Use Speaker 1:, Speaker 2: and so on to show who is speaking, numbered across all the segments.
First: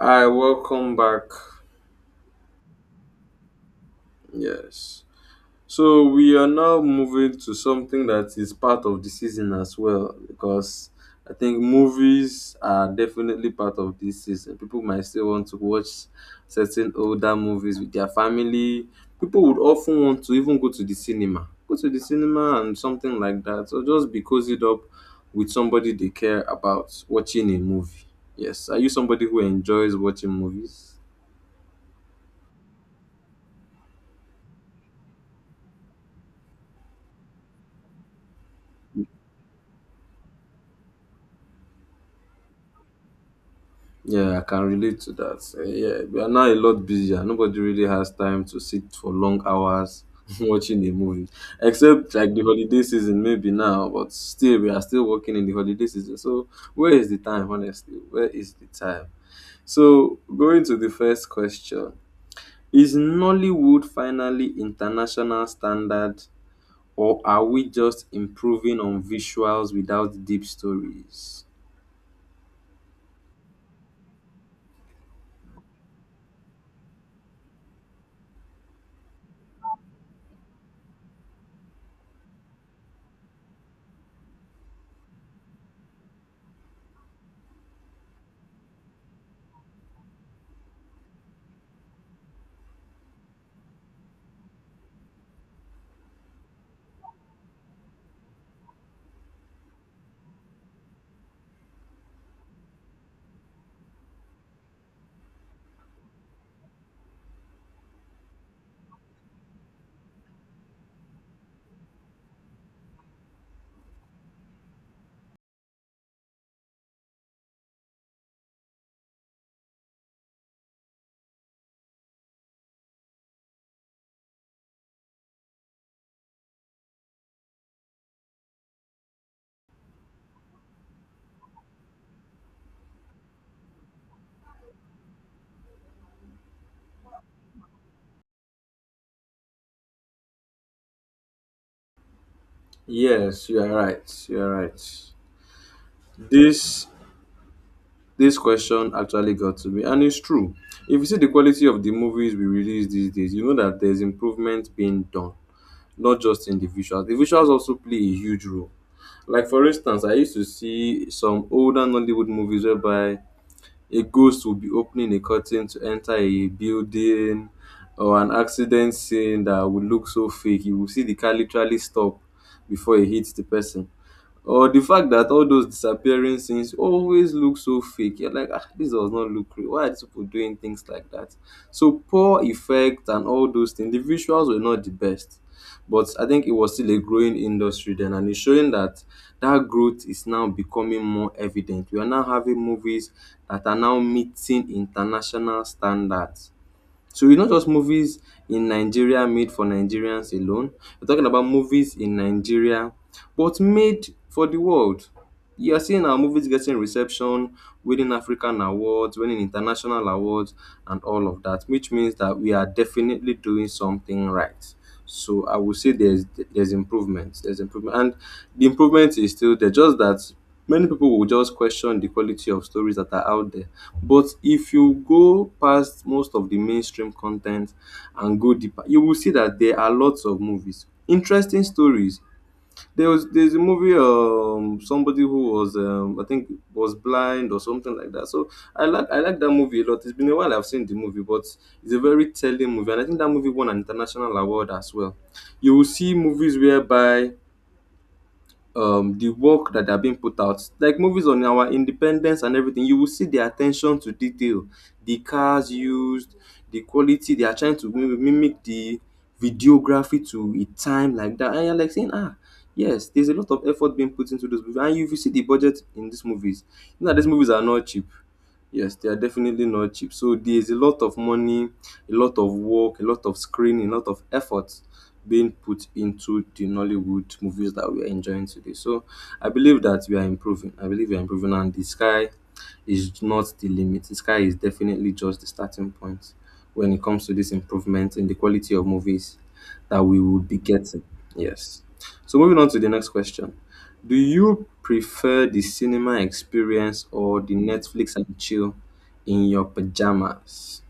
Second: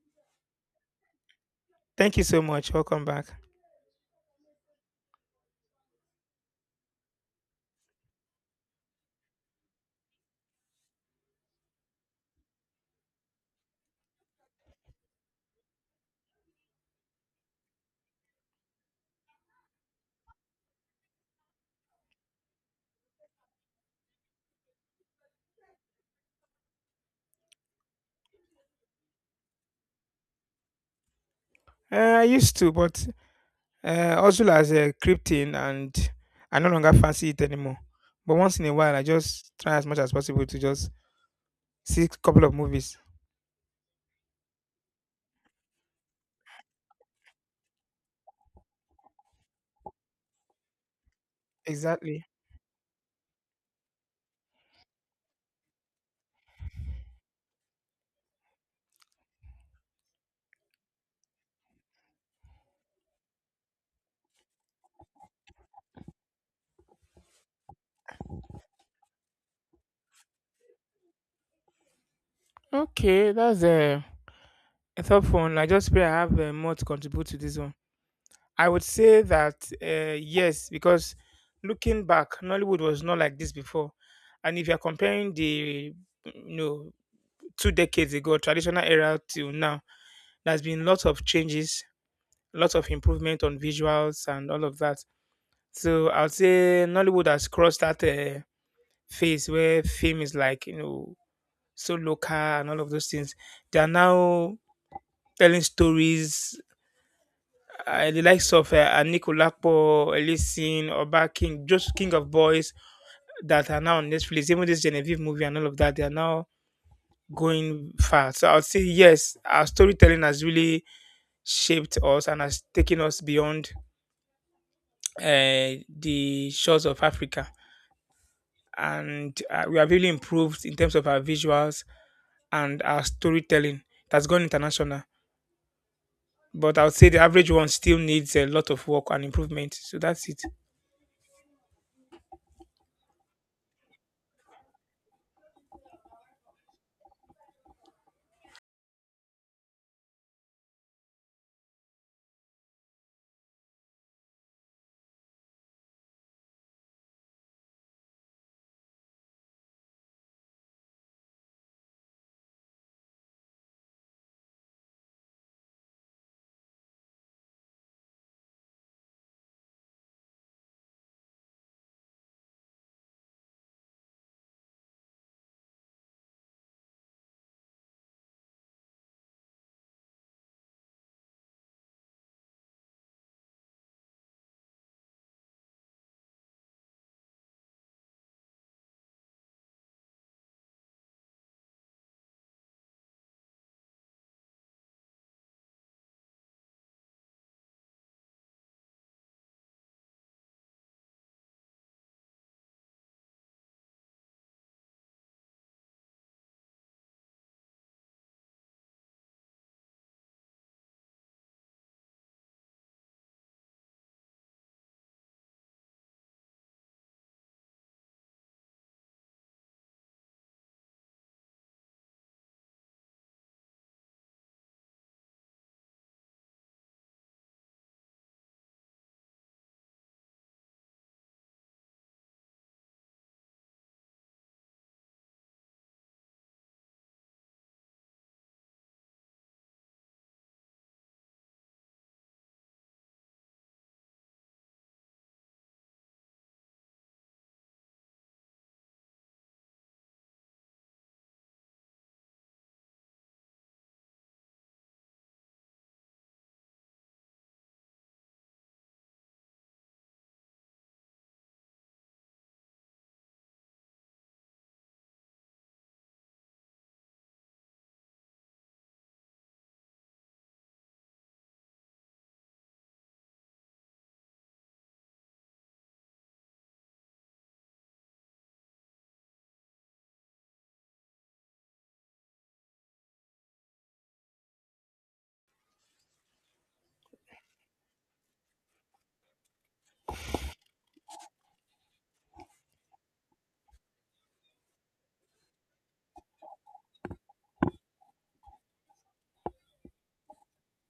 Speaker 1: Hi, welcome back.
Speaker 2: Thank you so much. Welcome back.
Speaker 1: Yes. So we are now moving to something that is part of the season as well, because I think movies are definitely part of this season. People might still want to watch certain older movies with their family. People would often want to even go to the cinema. Go to the cinema and something like that. Or just be cozied up with somebody they care about watching a movie. Yes. Are you somebody who enjoys watching movies?
Speaker 2: I used to, but Ozul has crept in and I no longer fancy it anymore. But once in a while, I just try as much as possible to just see a couple of movies.
Speaker 1: Yeah, I can relate to that. Eh, yeah, we are now a lot busier. Nobody really has time to sit for long hours watching a movie, except
Speaker 2: Exactly.
Speaker 1: like the holiday season, maybe now, but still, we are still working in the holiday season. So, where is the time, honestly? Where is the time? So, going to the first question. Is Nollywood finally international standard, or are we just improving on visuals without deep stories?
Speaker 2: Okay, that's a thoughtful one. I just pray I have more to contribute to this one. I would say that yes, because looking back, Nollywood was not like this before. And if you're comparing the you know two decades ago, traditional era till now, there's been lots of changes, lots of improvement on visuals and all of that. So I will say Nollywood has crossed that phase where fame is like so local and all of those things. They are now telling stories. The likes of Anikulapo, Elisin, Oba King, just King of Boys that are now on Netflix. Even this Genevieve movie and all of that, they are now going far. So I'd say yes, our storytelling has really shaped us and has taken us beyond the shores of Africa. And we have really improved in terms of our visuals and our storytelling. That's gone international. But I would say the average one still needs a lot of work and improvement. So that's it.
Speaker 1: Yes, you are right. You are right. This This question actually got to me, and it's true. If you see the quality of the movies we release these days, you know that there's improvement being done, not just in the visuals. The visuals also play a huge role. Like, for instance, I used to see some older Nollywood movies whereby a ghost would be opening a curtain to enter a building, or an accident scene that would look so fake. You will see the car literally stop before it hits the person, or the fact that all those disappearing scenes always look so fake. You're like, ah, this does not look real. Why are these people doing things like that? So poor effect and all those things, the visuals were not the best. But I think it was still a growing industry then, and it's showing that that growth is now becoming more evident. We are now having movies that are now meeting international standards. So it's not just movies in Nigeria made for Nigerians alone. We're talking about movies in Nigeria, but made for the world. You are seeing our movies getting reception, winning African awards, winning international awards, and all of that, which means that we are definitely doing something right. So I would say there's improvement. There's improvement, and the improvement is still there. Just that many people will just question the quality of stories that are out there. But if you go past most of the mainstream content and go deeper, you will see that there are lots of movies, interesting stories. There's a movie, somebody who was, I think, was blind or something like that. So I like that movie a lot. It's been a while I've seen the movie, but it's a very telling movie, and I think that movie won an international award as well. You will see movies whereby, the work that are being put out. Like movies on our independence and everything, you will see the attention to detail, the cars used, the quality. They are trying to mimic the videography to a time like that. And you're like saying, ah, yes, there's a lot of effort being put into those movies. And you, if you see the budget in these movies, you know, that these movies are not cheap. Yes, they are definitely not cheap. So there's a lot of money, a lot of work, a lot of screening, a lot of effort being put into the Nollywood movies that we are enjoying today. So I believe that we are improving. I believe we are improving, and the sky is not the limit. The sky is definitely just the starting point when it comes to this improvement in the quality of movies that we will be getting. Yes. So moving on to the next question. Do you prefer the cinema experience or the Netflix and chill in your pajamas?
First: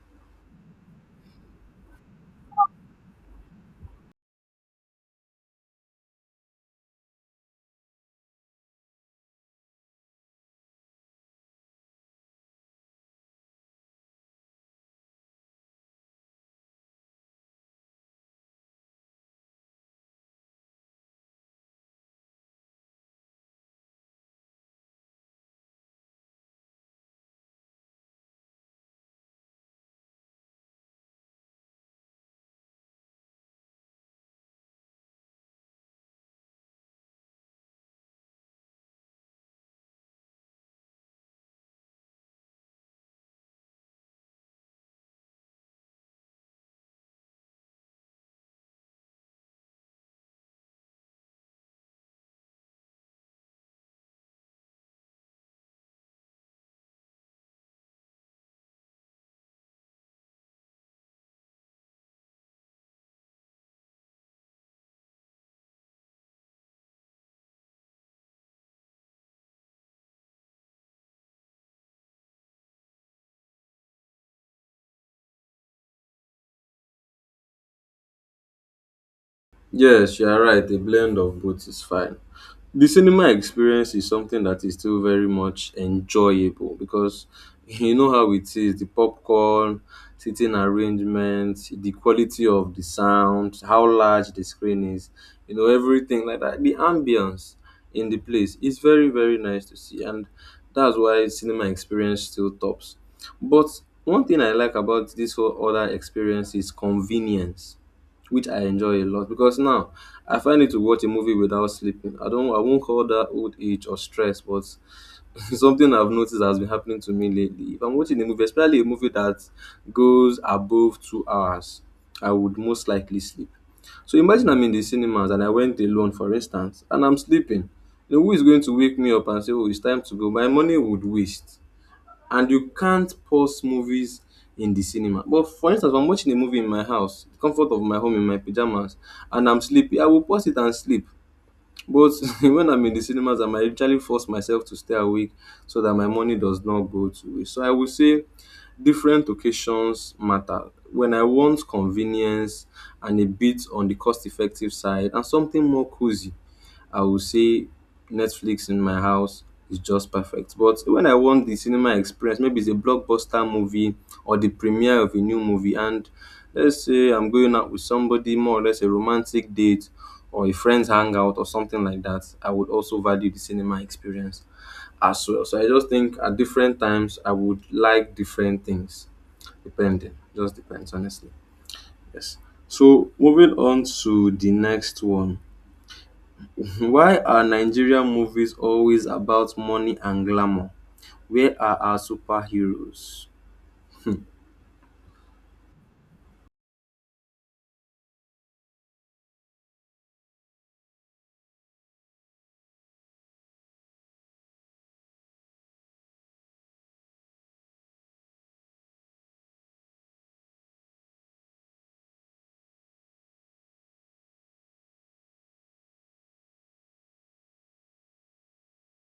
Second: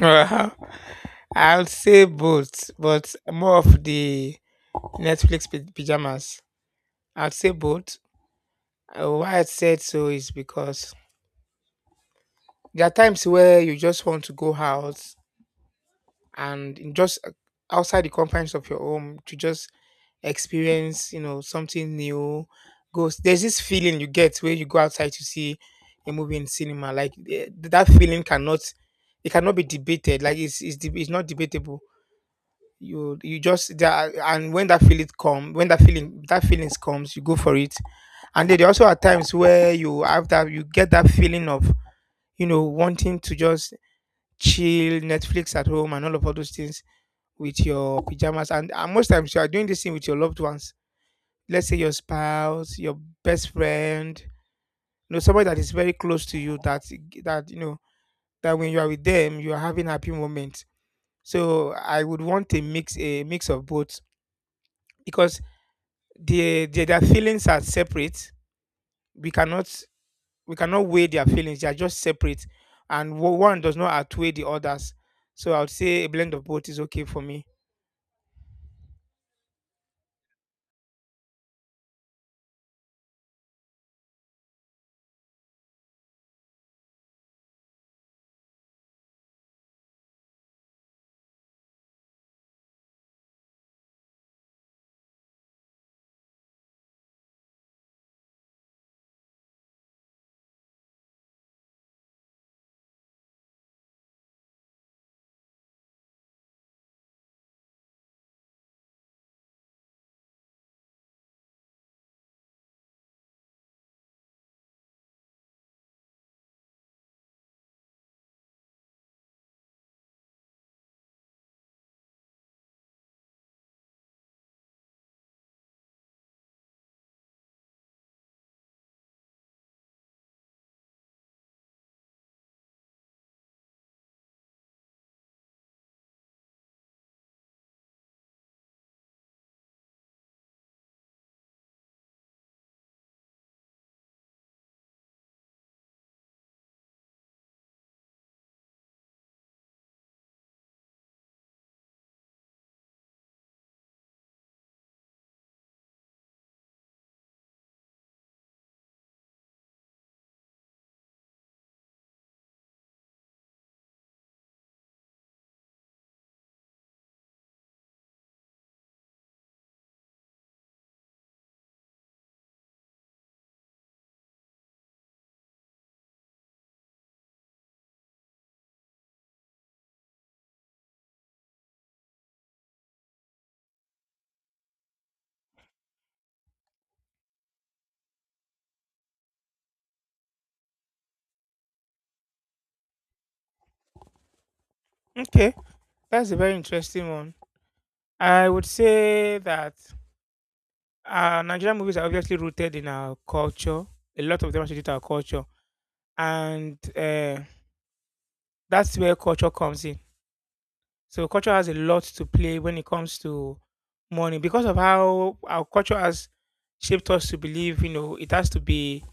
Speaker 2: Well, I'll say both, but more of the Netflix pajamas. I'll say both. Why I said so is because there are times where you just want to go out and in just outside the confines of your home to just experience something new goes there's this feeling you get where you go outside to see a movie in cinema like that feeling cannot it cannot be debated like it's it's not debatable. You just there and when that feeling come when that feeling that feelings comes you go for it, and then there also are times where you have that you get that feeling of wanting to just chill Netflix at home and all of all those things with your pajamas, and most times you are doing this thing with your loved ones. Let's say your spouse, your best friend, somebody that is very close to you, that that that when you are with them you are having happy moments. So I would want a mix of both, because the their feelings are separate. We cannot we cannot weigh their feelings, they are just separate, and one does not outweigh the others. So I would say a blend of both is okay for me.
Speaker 1: Yes, you are right. A blend of both is fine. The cinema experience is something that is still very much enjoyable because you know how it is: the popcorn, seating arrangements, the quality of the sound, how large the screen is, you know, everything like that. The ambience in the place is very, very nice to see, and that's why cinema experience still tops. But one thing I like about this whole other experience is convenience, which I enjoy a lot because now I find it to watch a movie without sleeping. I won't call that old age or stress, but something I've noticed has been happening to me lately. If I'm watching a movie, especially a movie that goes above 2 hours, I would most likely sleep. So imagine I'm in the cinemas and I went alone, for instance, and I'm sleeping. You know, who is going to wake me up and say, "Oh, it's time to go"? My money would waste, and you can't pause movies in the cinema. But for instance, if I'm watching a movie in my house, the comfort of my home in my pajamas, and I'm sleepy, I will pause it and sleep. But when I'm in the cinemas, I might literally force myself to stay awake so that my money does not go to waste. So I would say different occasions matter. When I want convenience and a bit on the cost effective side and something more cozy, I would say Netflix in my house is just perfect. But when I want the cinema experience, maybe it's a blockbuster movie or the premiere of a new movie, and let's say I'm going out with somebody, more or less a romantic date or a friend's hangout or something like that, I would also value the cinema experience as well. So I just think at different times I would like different things, depending. Just depends, honestly. Yes. So moving on to the next one. Why are Nigerian movies always about money and glamour? Where are our superheroes?
Speaker 2: Okay, that's a very interesting one. I would say that Nigerian movies are obviously rooted in our culture. A lot of them are rooted in our culture, and that's where culture comes in. So culture has a lot to play when it comes to money, because of how our culture has shaped us to believe. You know, it has to be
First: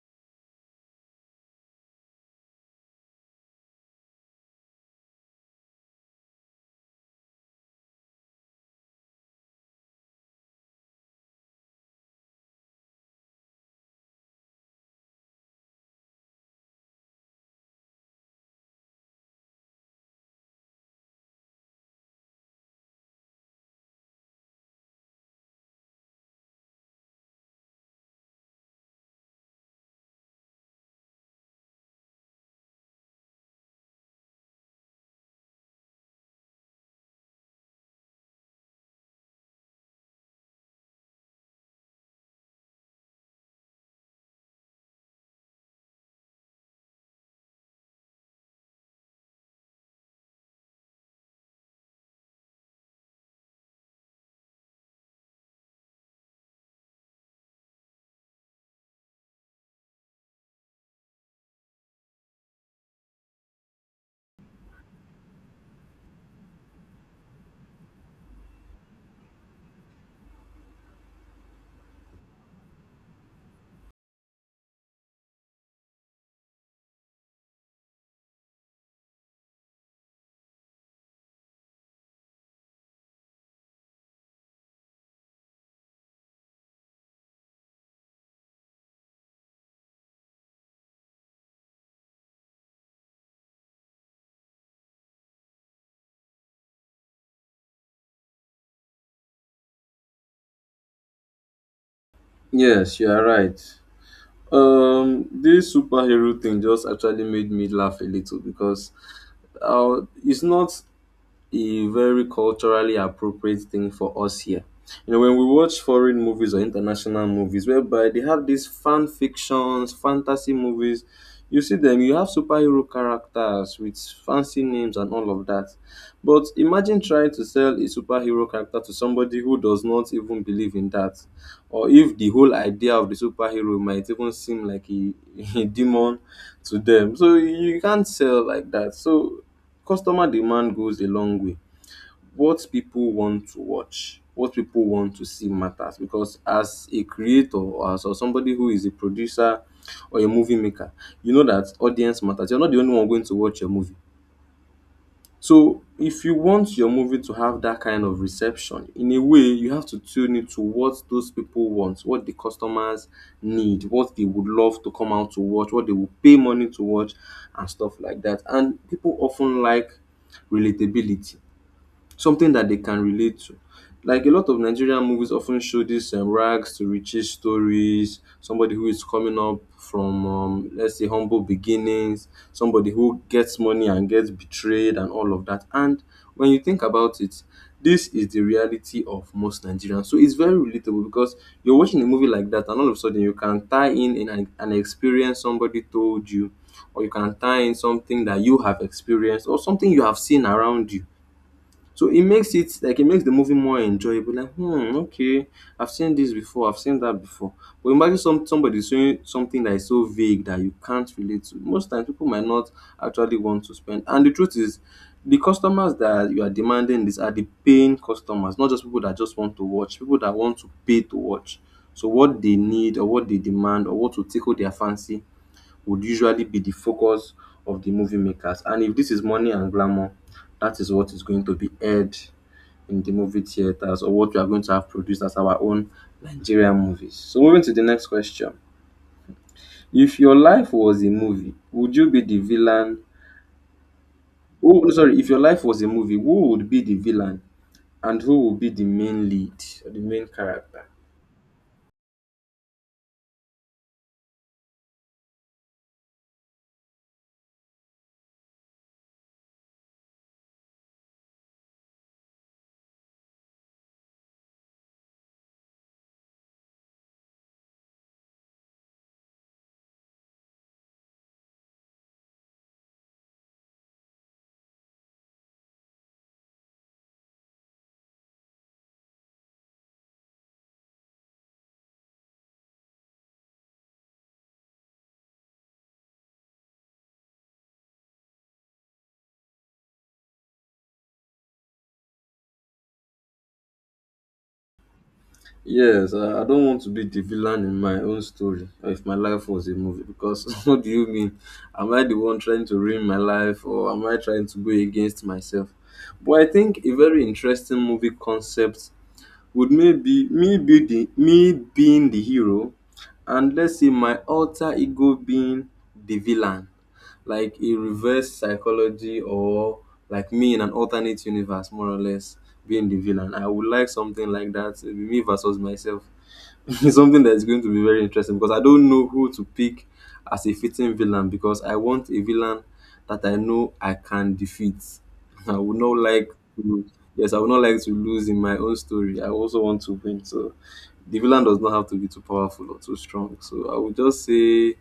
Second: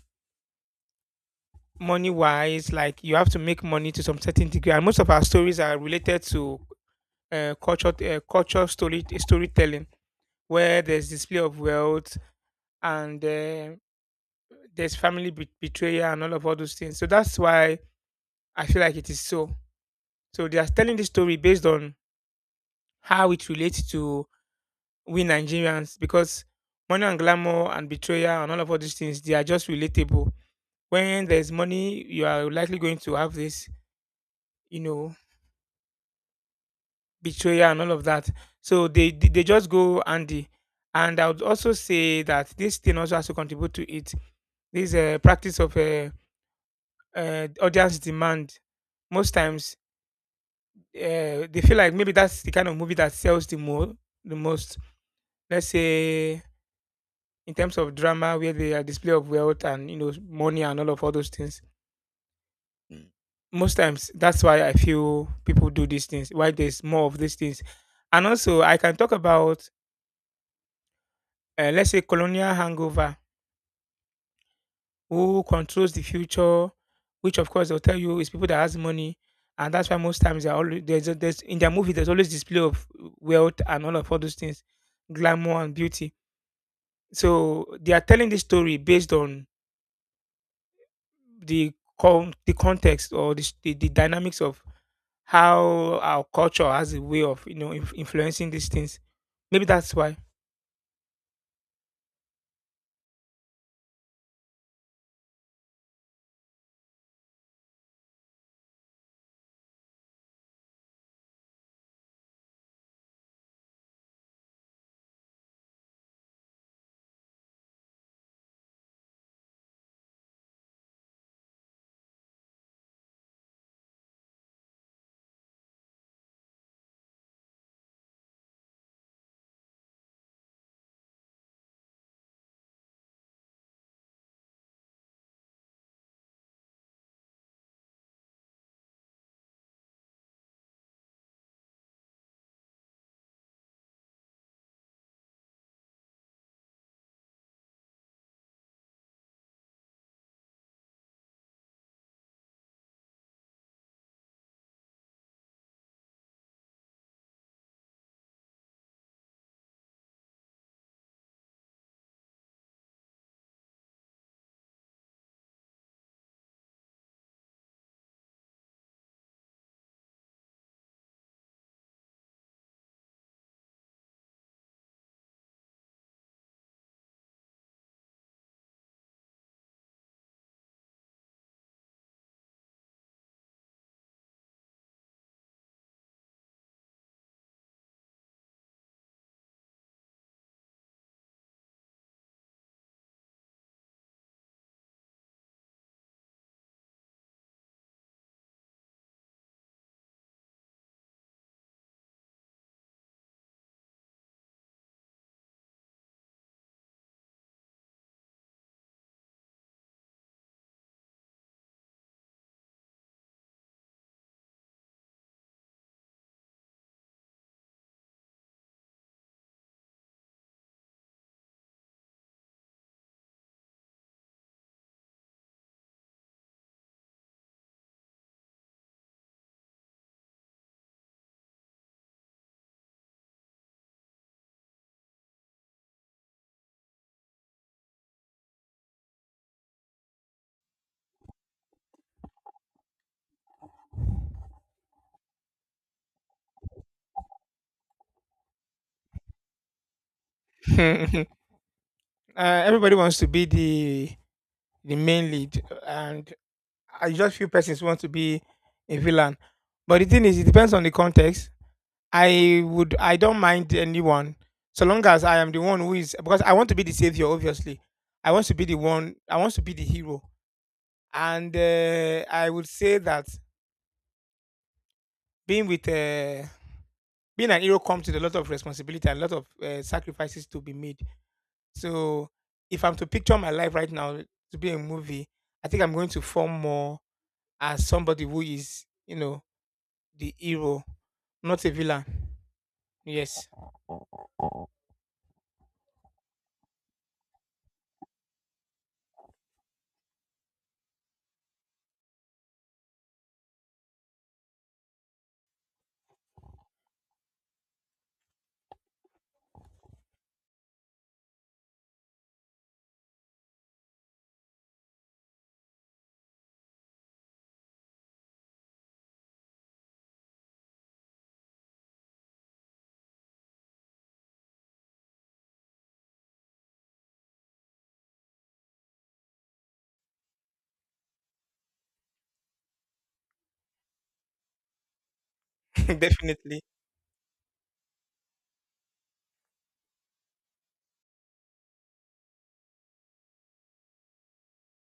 Speaker 2: money wise. Like you have to make money to some certain degree, and most of our stories are related to culture, storytelling, where there's display of wealth and. There's family betrayal and all of all those things. So that's why I feel like it is so. So they are telling this story based on how it relates to we Nigerians, because money and glamour and betrayal and all of all these things they are just relatable. When there's money, you are likely going to have this, you know, betrayal and all of that. So they just go Andy. And I would also say that this thing also has to contribute to it. This practice of audience demand most times. They feel like maybe that's the kind of movie that sells the more the most. Let's say in terms of drama, where they are display of wealth and you know money and all of all those things. Mm. Most times, that's why I feel people do these things. Why there's more of these things, and also I can talk about let's say colonial hangover. Who controls the future? Which of course they'll tell you is people that has money, and that's why most times they're always there's, a- there's in their movie there's always display of wealth and all of all those things, glamour and beauty. So they are telling this story based on the the context or the, the dynamics of how our culture has a way of you know influencing these things. Maybe that's why.
Speaker 1: Yes, you are right. This superhero thing just actually made me laugh a little because it's not a very culturally appropriate thing for us here. You know, when we watch foreign movies or international movies, whereby they have these fan fictions, fantasy movies, you see them, you have superhero characters with fancy names and all of that. But imagine trying to sell a superhero character to somebody who does not even believe in that, or if the whole idea of the superhero might even seem like a, a demon to them. So you can't sell like that. So customer demand goes a long way. What people want to watch, what people want to see matters, because as a creator or as or somebody who is a producer or a movie maker, you know that audience matters. You're not the only one going to watch your movie. So if you want your movie to have that kind of reception, in a way you have to tune into what those people want, what the customers need, what they would love to come out to watch, what they will pay money to watch, and stuff like that. And people often like relatability, something that they can relate to. Like a lot of Nigerian movies often show these rags to riches stories, somebody who is coming up from, let's say, humble beginnings, somebody who gets money and gets betrayed, and all of that. And when you think about it, this is the reality of most Nigerians. So it's very relatable because you're watching a movie like that, and all of a sudden you can tie in an experience somebody told you, or you can tie in something that you have experienced, or something you have seen around you. So it makes it like it makes the movie more enjoyable. Like, hmm, okay, I've seen this before, I've seen that before. But imagine somebody saying something that is so vague that you can't relate to, most times people might not actually want to spend. And the truth is, the customers that you are demanding this are the paying customers, not just people that just want to watch, people that want to pay to watch. So what they need or what they demand or what will tickle their fancy would usually be the focus of the movie makers. And if this is money and glamour, that is what is going to be aired in the movie theaters, or what we are going to have produced as our own Nigerian movies. So moving to the next question. If your life was a movie, would you be the villain? Oh, sorry. If your life was a movie, who would be the villain and who would be the main lead or the main character?
Speaker 2: uh, Everybody wants to be the main lead, and I just few persons want to be a villain. But the thing is, it depends on the context. I would I don't mind anyone so long as I am the one who is, because I want to be the savior. Obviously, I want to be the one. I want to be the hero. And I would say that being with being an hero comes with a lot of responsibility and a lot of sacrifices to be made. So if I'm to picture my life right now to be a movie, I think I'm going to form more as somebody who is, you know, the hero, not a villain. Yes.
Speaker 1: Yes, I don't want to be the villain in my own story, or if my life was a movie, because what do you mean? Am I the one trying to ruin my life, or am I trying to go against myself? But I think a very interesting movie concept would maybe me being the hero, and let's say my alter ego being the villain, like a reverse psychology, or like me in an alternate universe, more or less, being the villain. I would like something like that. It'll be me versus myself. It's something that's going to be very interesting because I don't know who to pick as a fitting villain, because I want a villain that I know I can defeat. I would not like
Speaker 2: Definitely.
Speaker 1: to, yes, I would not like to lose in my own story. I also want to win. So the villain does not have to be too powerful or too strong. So I would just say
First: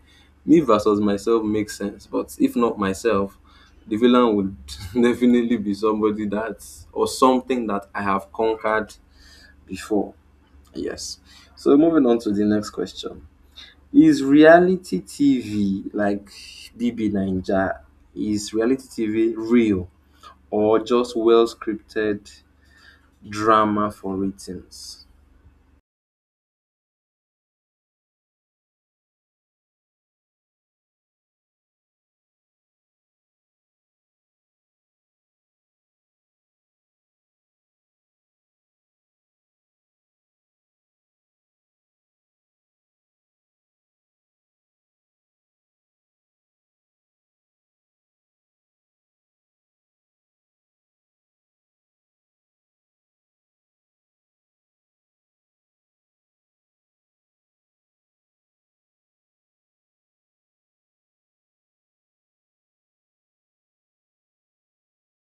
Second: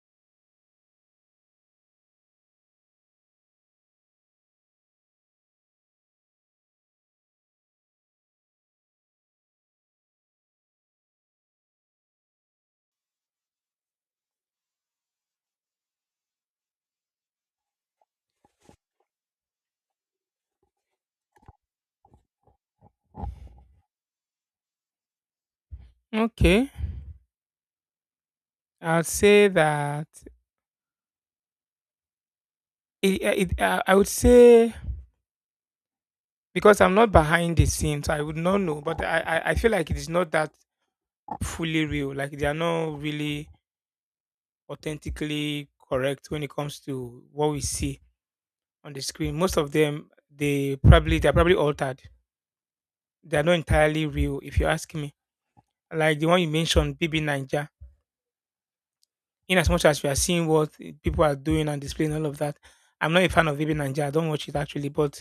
Speaker 1: me versus myself makes sense. But if not myself, the villain would definitely be somebody that, or something that, I have conquered before. Yes. So moving on to the next question. Is reality TV like DB Ninja? Is reality TV real, or just well scripted drama for ratings?
Speaker 2: Okay, I'd say that I would say, because I'm not behind the scenes, I would not know. But I feel like it is not that fully real. Like they are not really authentically correct when it comes to what we see on the screen. Most of them, they probably they're probably altered. They are not entirely real, if you ask me. Like the one you mentioned, BB Ninja. In as much as we are seeing what people are doing and displaying all of that, I'm not a fan of BB Ninja. I don't watch it actually, but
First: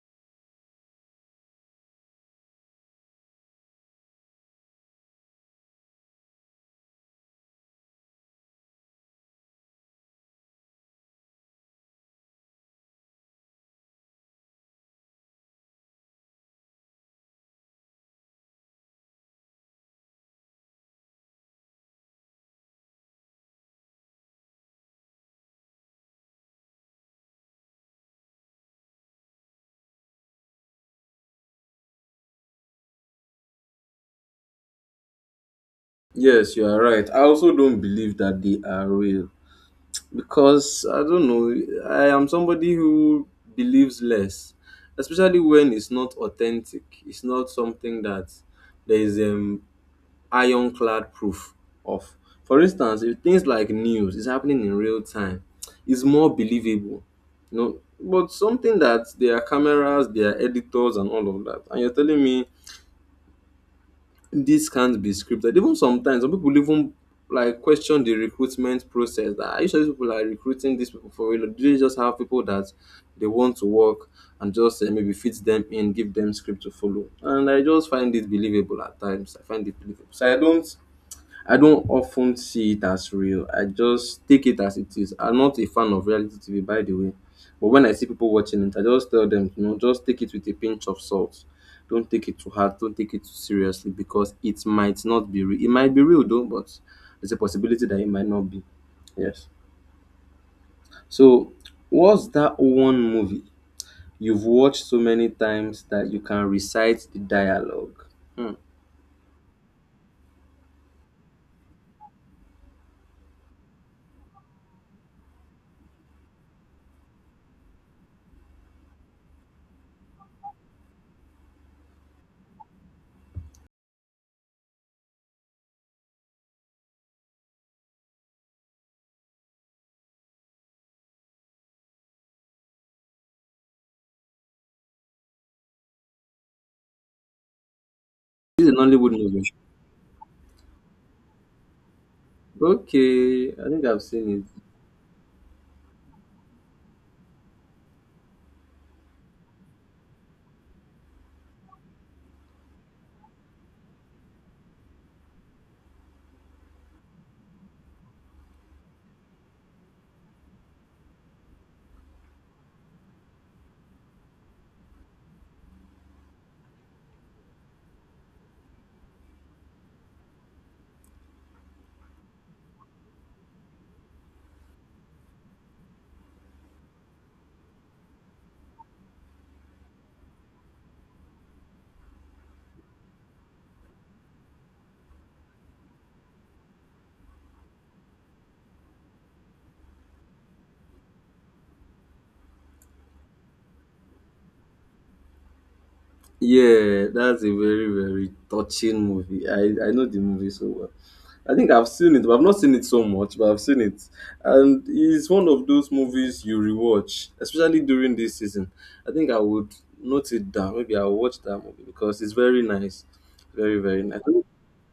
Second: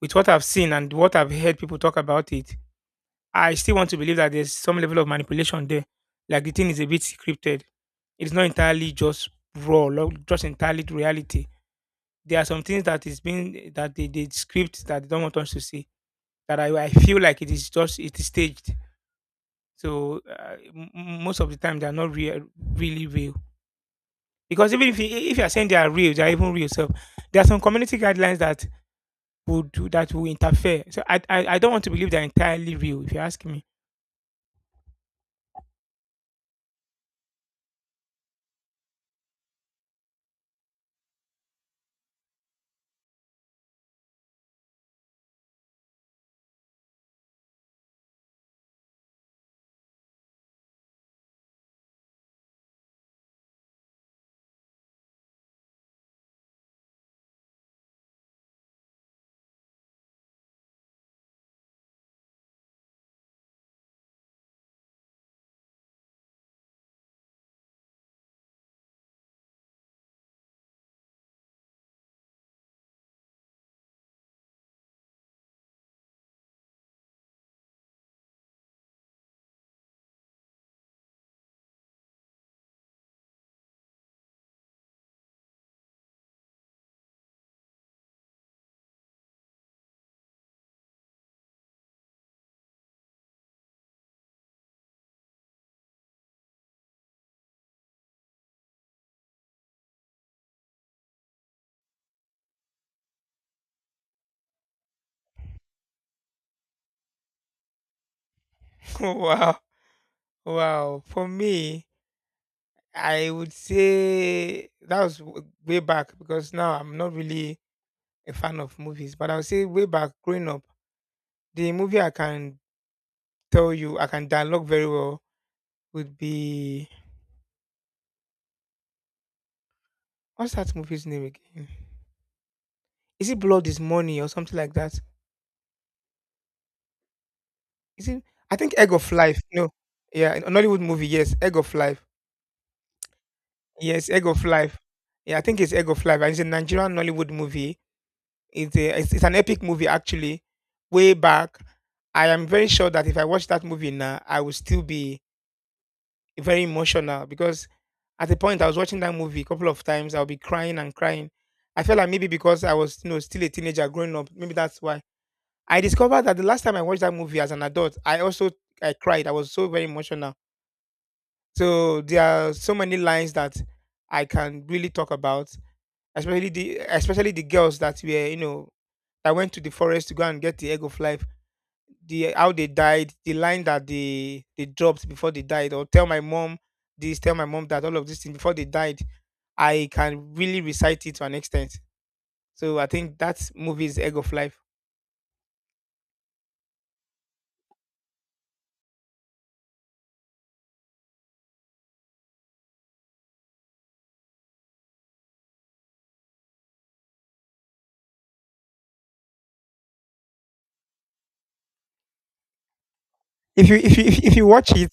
Speaker 2: with what I've seen and what I've heard people talk about it, I still want to believe that there's some level of manipulation there. Like the thing is a bit scripted. It's not entirely just raw, just entirely reality. There are some things that is being that they script that they don't want us to see. That I feel like it is just it is staged. So most of the time they are not real, really real. Because even if if you are saying they are real, they are even real. So there are some community guidelines that would do that will interfere. So I don't want to believe they're entirely real, if you ask me.
Speaker 1: Yes, you are right. I also don't believe that they are real, because I don't know. I am somebody who believes less, especially when it's not authentic. It's not something that there is ironclad proof of. For instance, if things like news is happening in real time, it's more believable. You know, but something that there are cameras, there are editors, and all of that, and you're telling me this can't be scripted. Even sometimes, some people even like question the recruitment process. That are you sure these people are recruiting these people for real? Do they just have people that they want to work and just maybe fit them in, give them script to follow? And I just find it believable at times. I find it believable. So I don't often see it as real. I just take it as it is. I'm not a fan of reality TV, by the way. But when I see people watching it, I just tell them, you know, just take it with a pinch of salt. Don't take it too hard. Don't take it too seriously, because it might not be real. It might be real though, but there's a possibility that it might not be. Yes. So, what's that one movie you've watched so many times that you can recite the dialogue? Hmm.
Speaker 2: Wow, wow. For me, I would say that was way back, because now I'm not really a fan of movies, but I would say way back growing up, the movie I can tell you I can dialogue very well would be what's that movie's name again? Is it Blood is Money or something like that? Is it? I
Speaker 1: This is
Speaker 2: think
Speaker 1: a
Speaker 2: Egg of
Speaker 1: Nollywood
Speaker 2: Life.
Speaker 1: movie.
Speaker 2: No, yeah, an Nollywood movie. Yes, Egg of Life.
Speaker 1: Okay, I think I've
Speaker 2: Yes, Egg
Speaker 1: seen
Speaker 2: of
Speaker 1: it.
Speaker 2: Life. Yeah, I think it's Egg of Life. And it's a Nigerian Nollywood movie. It's a it's an epic movie actually. Way back, I am very sure that if I watch that movie now, I will still be very emotional, because at the point I was watching that movie a couple of times, I'll be crying and crying. I felt like maybe because I was you know still a teenager growing up, maybe that's why. I discovered that the last time I watched that movie as an adult, I also I cried. I was so very emotional. So there are so many lines that I can really talk about, especially the girls that were you know I went to the forest to go and get the egg of life, the how they died, the line that they dropped before they died, or tell my mom this, tell my mom that, all of these things before they died, I can really recite it to an extent. So I think that movie is Egg of Life.
Speaker 1: Yeah, that's a very, very touching movie. I know the movie so well. I think I've seen it, but I've not seen it so much, but I've seen it. And it's one of those movies you rewatch, especially during this season. I think I would note it down. Maybe I'll watch that movie because it's very nice.
Speaker 2: If
Speaker 1: Very, very nice.
Speaker 2: you watch it,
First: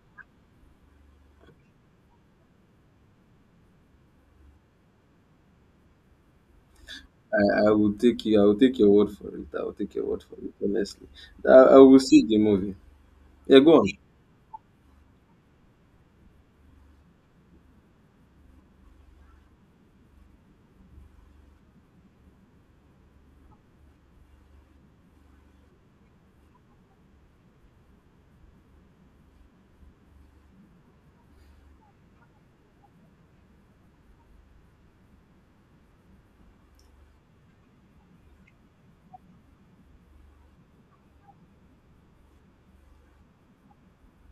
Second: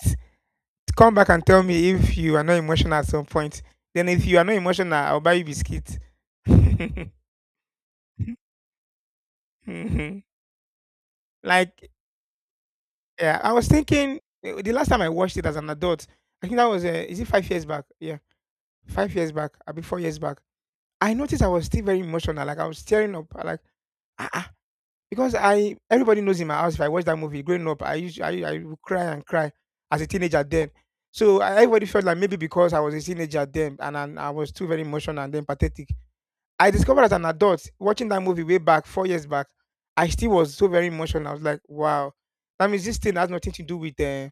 Speaker 2: come back and tell me if you are not emotional at some point. Then if you are not emotional, I'll buy you biscuits.
Speaker 1: I will take you I will take your word for it. I will take your word
Speaker 2: Mhm.
Speaker 1: for it, honestly. I
Speaker 2: Like,
Speaker 1: will see the movie.
Speaker 2: yeah, I
Speaker 1: Yeah,
Speaker 2: was
Speaker 1: go on.
Speaker 2: thinking the last time I watched it as an adult, I think that was is it 5 years back? Yeah. 5 years back, abi 4 years back, I noticed I was still very emotional, like, I was tearing up, I like, ah ah, because I everybody knows in my house if I watch that movie growing up, I used I would cry and cry as a teenager then. So, I everybody felt like maybe because I was a teenager then and I was too very emotional and then pathetic. I discovered as an adult watching that movie way back 4 years back, I still was so very emotional, I was like, "Wow, that means this thing has nothing to do with, eh,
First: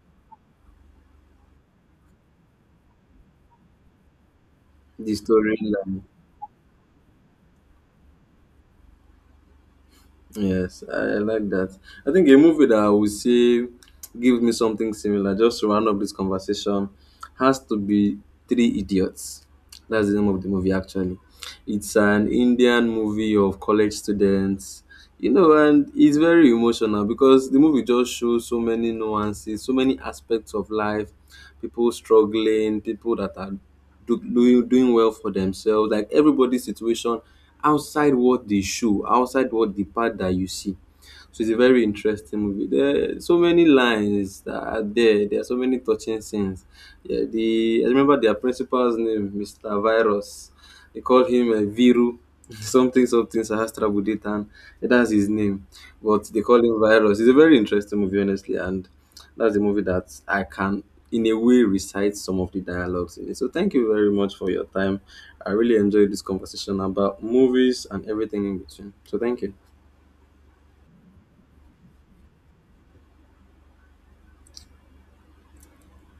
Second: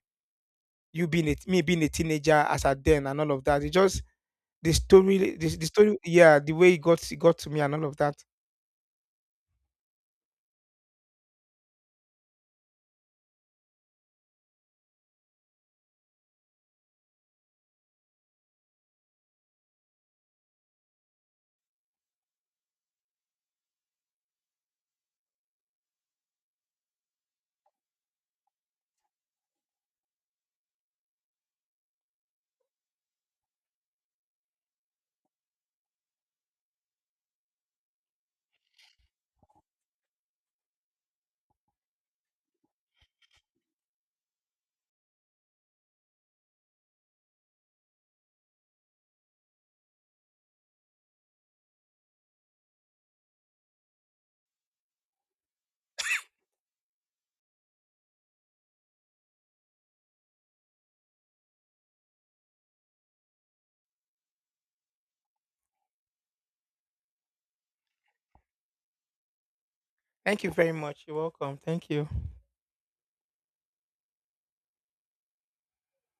Speaker 2: you being a me being a teenager as at then and all of that." It just the
Speaker 1: The
Speaker 2: story, the story,
Speaker 1: storyline.
Speaker 2: yeah, the way it got to me and all of that.
Speaker 1: Yes, I like that. I think a movie that I would say give me something similar, just to round up this conversation, has to be Three Idiots. That's the name of the movie, actually. It's an Indian movie of college students, you know, and it's very emotional because the movie just shows so many nuances, so many aspects of life, people struggling, people that are do, doing doing well for themselves, like everybody's situation outside what they show, outside what the part that you see. So it's a very interesting movie. There are so many lines that are there. There are so many touching scenes. Yeah, the I remember their principal's name, Mr. Virus. They call him Viru. Something something Sahastra Buditan. That's his name. But they call him Virus. It's a very interesting movie, honestly, and that's a movie that I can in a way recite some of the dialogues in it. So thank you very much for your time. I really enjoyed this conversation about movies and everything in between. So thank you.
Speaker 2: Thank you very much. You're welcome. Thank you.